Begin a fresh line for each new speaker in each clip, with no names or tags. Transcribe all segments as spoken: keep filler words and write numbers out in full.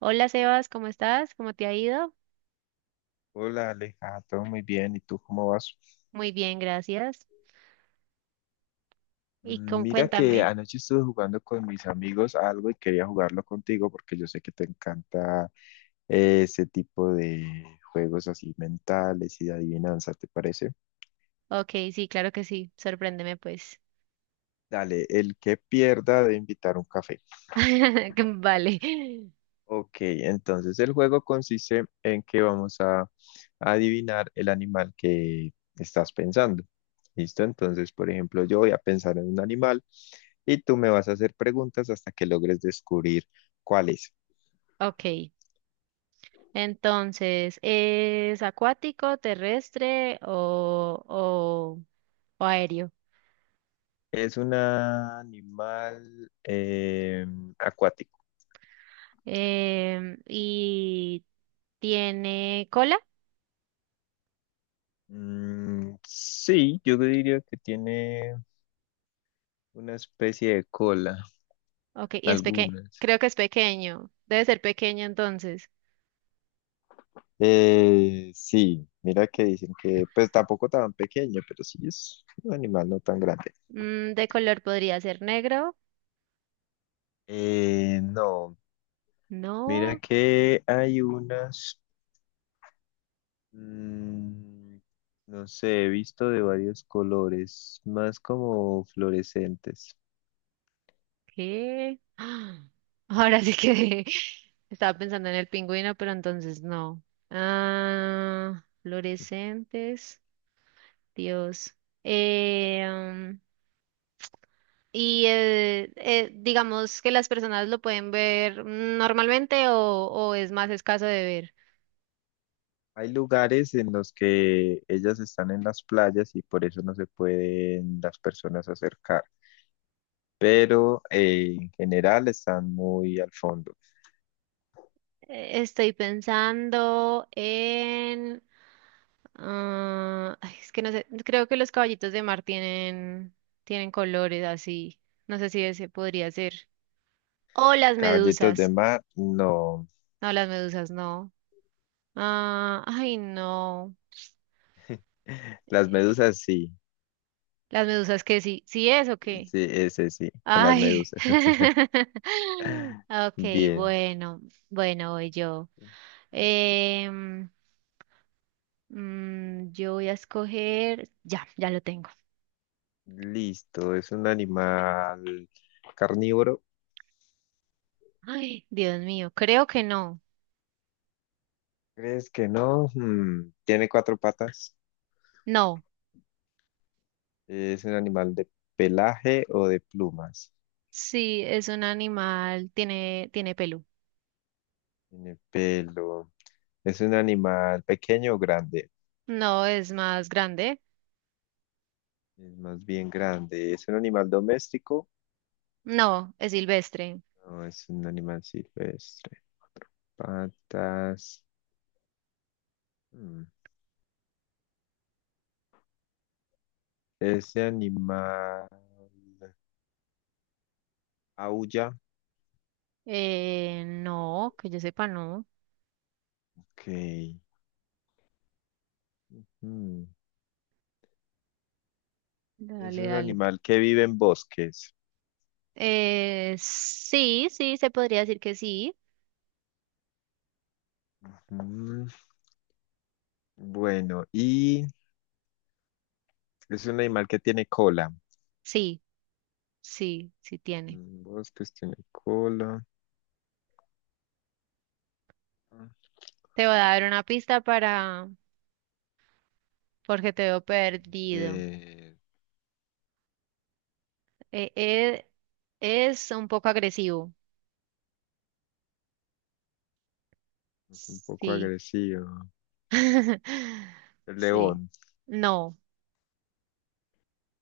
Hola Sebas, ¿cómo estás? ¿Cómo te ha ido?
Hola Aleja, todo muy bien. ¿Y tú cómo vas?
Muy bien, gracias. Y
Mm,
con-
Mira que
cuéntame.
anoche estuve jugando con mis amigos algo y quería jugarlo contigo porque yo sé que te encanta eh, ese tipo de juegos así mentales y de adivinanza, ¿te parece?
Ok, sí, claro que sí. Sorpréndeme, pues.
Dale, el que pierda de invitar un café.
Vale.
Ok, entonces el juego consiste en que vamos a adivinar el animal que estás pensando. ¿Listo? Entonces, por ejemplo, yo voy a pensar en un animal y tú me vas a hacer preguntas hasta que logres descubrir cuál es.
Ok. Entonces, ¿es acuático, terrestre o, o, o aéreo?
Es un animal em, acuático.
Em, ¿y tiene cola?
Mm, sí, yo diría que tiene una especie de cola,
Ok, y es pequeño.
algunas.
Creo que es pequeño. Debe ser pequeño entonces.
Eh, sí, mira que dicen que pues tampoco tan pequeño, pero sí es un animal no tan grande.
Mm, ¿de color podría ser negro?
Eh, no,
No.
mira que hay unas, mm, no sé, he visto de varios colores, más como fluorescentes.
¿Qué? ¡Ah! Ahora sí que estaba pensando en el pingüino, pero entonces no. Ah, fluorescentes, Dios. Eh, um, y eh, eh, digamos que las personas lo pueden ver normalmente o, o es más escaso de ver.
Hay lugares en los que ellas están en las playas y por eso no se pueden las personas acercar, pero eh, en general están muy al fondo.
Eh, Estoy pensando en, ah, ay, es que no sé, creo que los caballitos de mar tienen, tienen colores así. No sé si ese podría ser. O las
Caballitos de
medusas.
mar, no.
No, las medusas no. Ah, ay, no.
Las
Eh,
medusas, sí.
las medusas, que sí, sí es o qué.
Sí, ese sí, con las
Ay.
medusas.
Okay,
Bien,
bueno, bueno, voy yo.
listo.
Em, mm, yo voy a escoger. Ya, ya lo tengo.
Listo, es un animal carnívoro.
Ay, Dios mío, creo que no.
¿Crees que no? Hmm, Tiene cuatro patas.
No,
Es un animal de pelaje o de plumas.
sí, es un animal, tiene, tiene pelo.
Tiene pelo. ¿Es un animal pequeño o grande?
No, es más grande.
Es más bien grande. ¿Es un animal doméstico?
No, es silvestre.
No, es un animal silvestre. Patas. Hmm, Ese animal. Aulla,
Eh, no, que yo sepa, no.
ok. Mm, Es
Dale,
un
dale.
animal que vive en bosques.
Eh, sí, sí, se podría decir que sí.
Mm, Bueno, y es un animal que tiene cola.
Sí, sí, sí tiene.
Mm, Bosques tiene cola.
Te voy a dar una pista para, porque te veo perdido.
Eh,
Eh, eh, es un poco agresivo.
es un poco
Sí.
agresivo. El
Sí.
león.
No,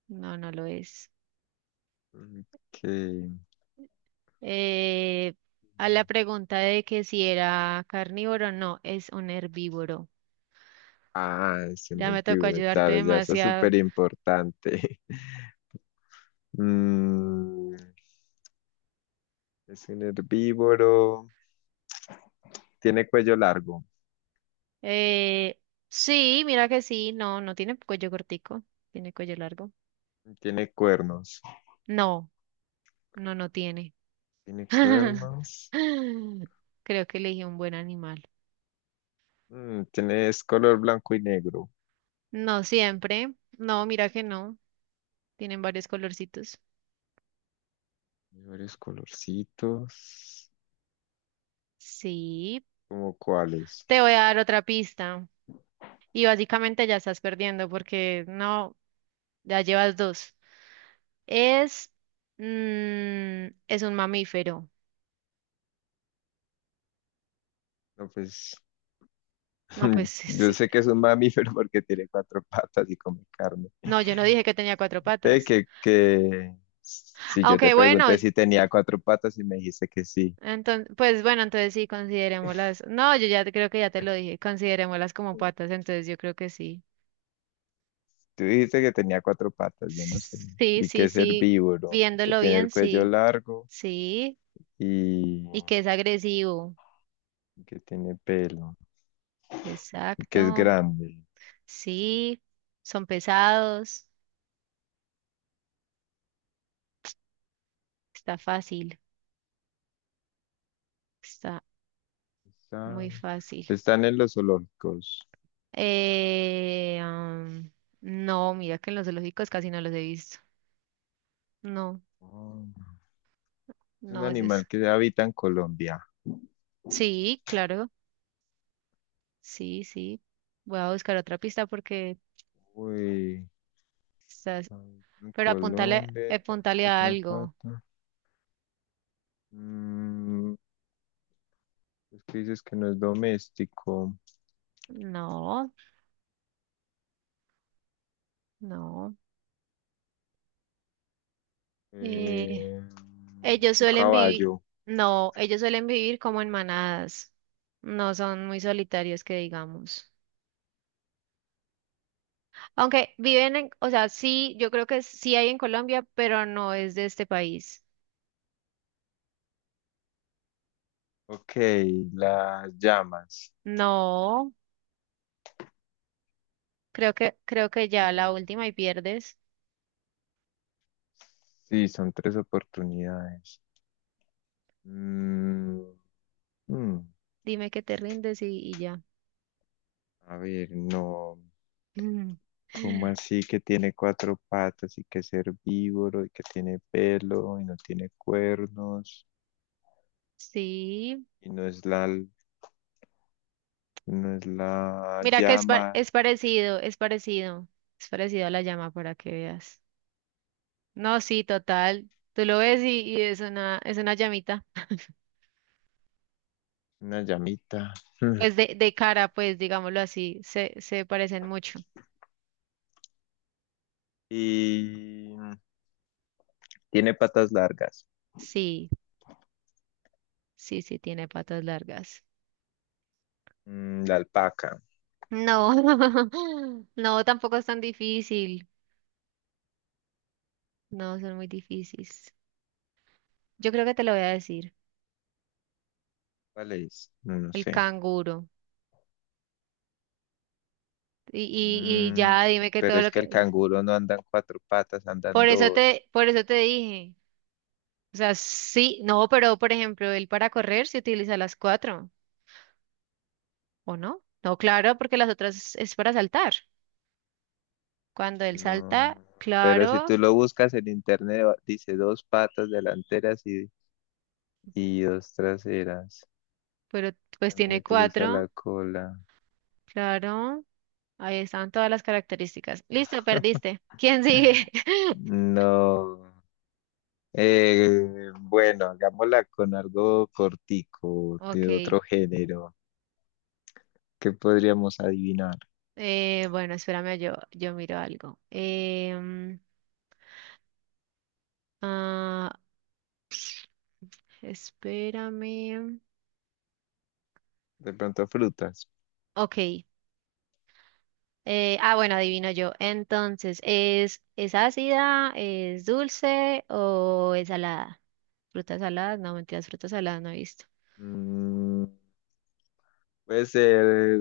no, no lo es.
Mm, ok.
Eh, a la pregunta de que si era carnívoro, no, es un herbívoro.
Ah, es un
Ya me tocó
herbívoro,
ayudarte
claro, ya eso es
demasiado.
súper importante. Mm, es un herbívoro. Tiene cuello largo.
Eh, sí, mira que sí, no, no tiene cuello cortico, tiene cuello largo.
Tiene cuernos.
No, no, no tiene.
Tiene cuernos.
Creo que elegí un buen animal.
Mm, tiene, es color blanco y negro.
No siempre, no, mira que no, tienen varios colorcitos.
Tiene varios colorcitos.
Sí,
¿Cómo cuáles?
te voy a dar otra pista y básicamente ya estás perdiendo porque no, ya llevas dos. Es, mm, es un mamífero.
No, pues
No, pues
yo
sí.
sé que es un mamífero porque tiene cuatro patas y come carne.
No, yo no dije que tenía cuatro
Sé
patas.
que, que si yo te
Aunque bueno,
pregunté si tenía cuatro patas y me dijiste que sí.
entonces, pues bueno, entonces sí, considerémoslas. No, yo ya te- creo que ya te lo dije, considerémoslas como patas, entonces yo creo que sí.
Tú dijiste que tenía cuatro patas, yo no sé.
Sí,
Y que
sí,
es
sí,
herbívoro, que
viéndolo
tiene el
bien,
cuello
sí,
largo
sí,
y
y que es agresivo.
y que tiene pelo, y que es
Exacto,
grande.
sí, son pesados, está fácil, está
Está-
muy fácil.
Están en los zoológicos.
Eh, am, no, mira que en los zoológicos casi no los he visto. No,
Oh, es un
no es eso.
animal que habita en Colombia.
Sí, claro. Sí, sí. Voy a buscar otra pista porque
Uy,
estás.
habita en
Pero apuntale,
Colombia, tiene
apuntale a
cuatro
algo.
patas. Mm, es que dices que no es doméstico.
No, no. Eh,
Eh,
Ellos
un
suelen vivir.
caballo.
No, ellos suelen vivir como en manadas. No son muy solitarios que digamos. Aunque viven en, o sea, sí, yo creo que sí hay en Colombia, pero no es de este país.
Ok, las llamas.
No, creo que, creo que ya
Eh,
la última y pierdes.
Sí, son tres oportunidades. Mm, mm,
Dime que te rindes y, y ya.
a ver, no. ¿Cómo así que tiene cuatro patas y que es herbívoro y que tiene pelo y no tiene cuernos
Sí.
y no es la, no es la
Mira que es, pa-
llama,
es parecido, es parecido, es parecido a la llama para que veas. No, sí, total. Tú lo ves y, y es una, es una llamita.
una llamita? Hmm.
Pues de, de cara, pues digámoslo así, se, se parecen mucho.
Y tiene patas largas.
Sí, sí, sí, tiene patas largas.
Mm, la alpaca,
No, no, tampoco es tan difícil. No, son muy difíciles. Yo creo que te lo voy a decir.
¿cuál es? No, no
El
sé.
canguro. Y, y, y ya
Mm,
dime que
pero
todo
es
lo
que
que.
el canguro no andan cuatro patas, andan
Por eso
dos.
te, por eso te dije. O sea, sí, no, pero por ejemplo, él para correr se utiliza las cuatro, ¿o no? No, claro, porque las otras es para saltar. Cuando él
No,
salta,
pero si
claro,
tú lo buscas en internet, va- dice dos patas delanteras y, y dos traseras.
pero pues
También
tiene
utiliza
cuatro,
la cola.
claro. Ahí están todas las características. Listo, perdiste. ¿Quién sigue?
No. Eh, bueno, hagámosla con algo cortico, de
Ok.
otro género. ¿Qué podríamos adivinar?
Eh, bueno, espérame, yo, yo miro algo. Em, ah, Espérame.
De pronto frutas.
Ok. Eh, ah, bueno, adivino yo. Entonces, ¿es, es ácida, es dulce o es salada? Frutas saladas, no, mentiras, frutas saladas no he visto.
Mm, puede ser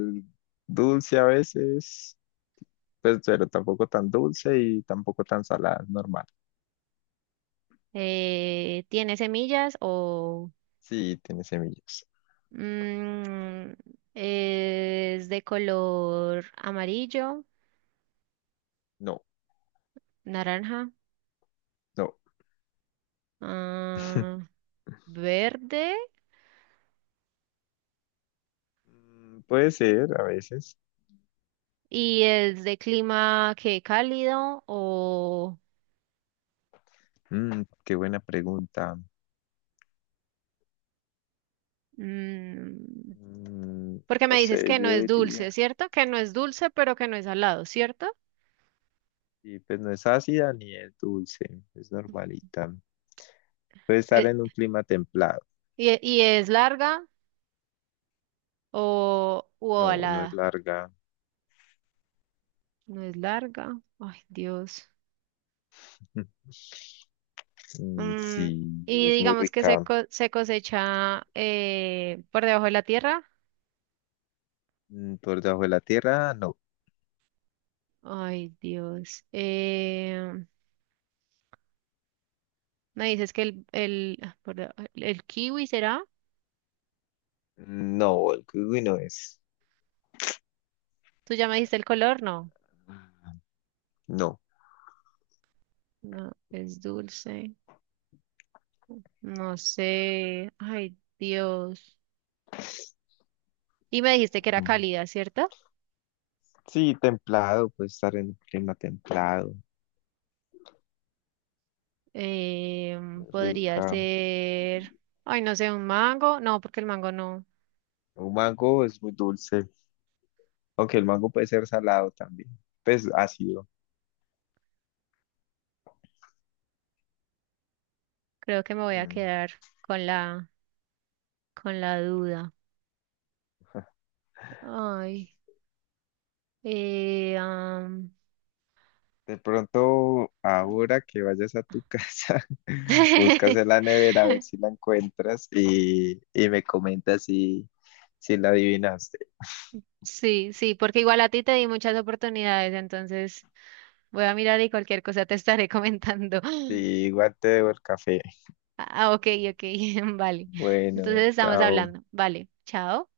dulce a veces, pues, pero tampoco tan dulce y tampoco tan salada, normal.
Eh, ¿tiene semillas o
Sí, tiene semillas.
mm, es de color amarillo,
No,
naranja,
no.
ah, verde?
Mm, Puede ser a veces.
¿Y es de clima que cálido o?
Mm, qué buena pregunta.
mm,
Mm,
Porque
no
me dices
sé,
que no
yo
es
diría.
dulce, ¿cierto? Que no es dulce, pero que no es salado, ¿cierto?
Y pues no es ácida ni es dulce, es normalita. Puede estar
Eh,
en un clima templado.
y, e- y es larga o u
No, no es
ovalada.
larga.
No es larga. Ay, Dios.
Mm,
Mm,
sí,
y
es muy
digamos que se,
rica.
co- se cosecha eh, por debajo de la tierra.
Mm, Por debajo de la tierra, no.
Ay, Dios. Eh, me dices que el, el, ah, por deba- el kiwi será.
No, el kiwi no es.
¿Tú ya me dijiste el color? No.
Ah, no.
No, es dulce. No sé. Ay, Dios. Y me dijiste que era
Mm,
cálida, ¿cierto?
sí, templado, puede estar en un clima templado,
Em,
muy
podría
rica.
ser, ay, no sé, un mango. No, porque el mango no.
Un mango es muy dulce, aunque el mango puede ser salado también, pues ácido.
Creo que me voy a
Mm,
quedar con la, con la duda. Ay, eh, am,
De pronto, ahora que vayas a tu casa, buscas en la nevera a ver si la encuentras y, y me comentas si, si la adivinaste.
Sí, sí, porque igual a ti te di muchas oportunidades, entonces voy a mirar y cualquier cosa te estaré comentando.
Y igual te debo el café.
Ah, ok, ok, vale.
Bueno,
Entonces estamos
chao.
hablando. Vale, chao.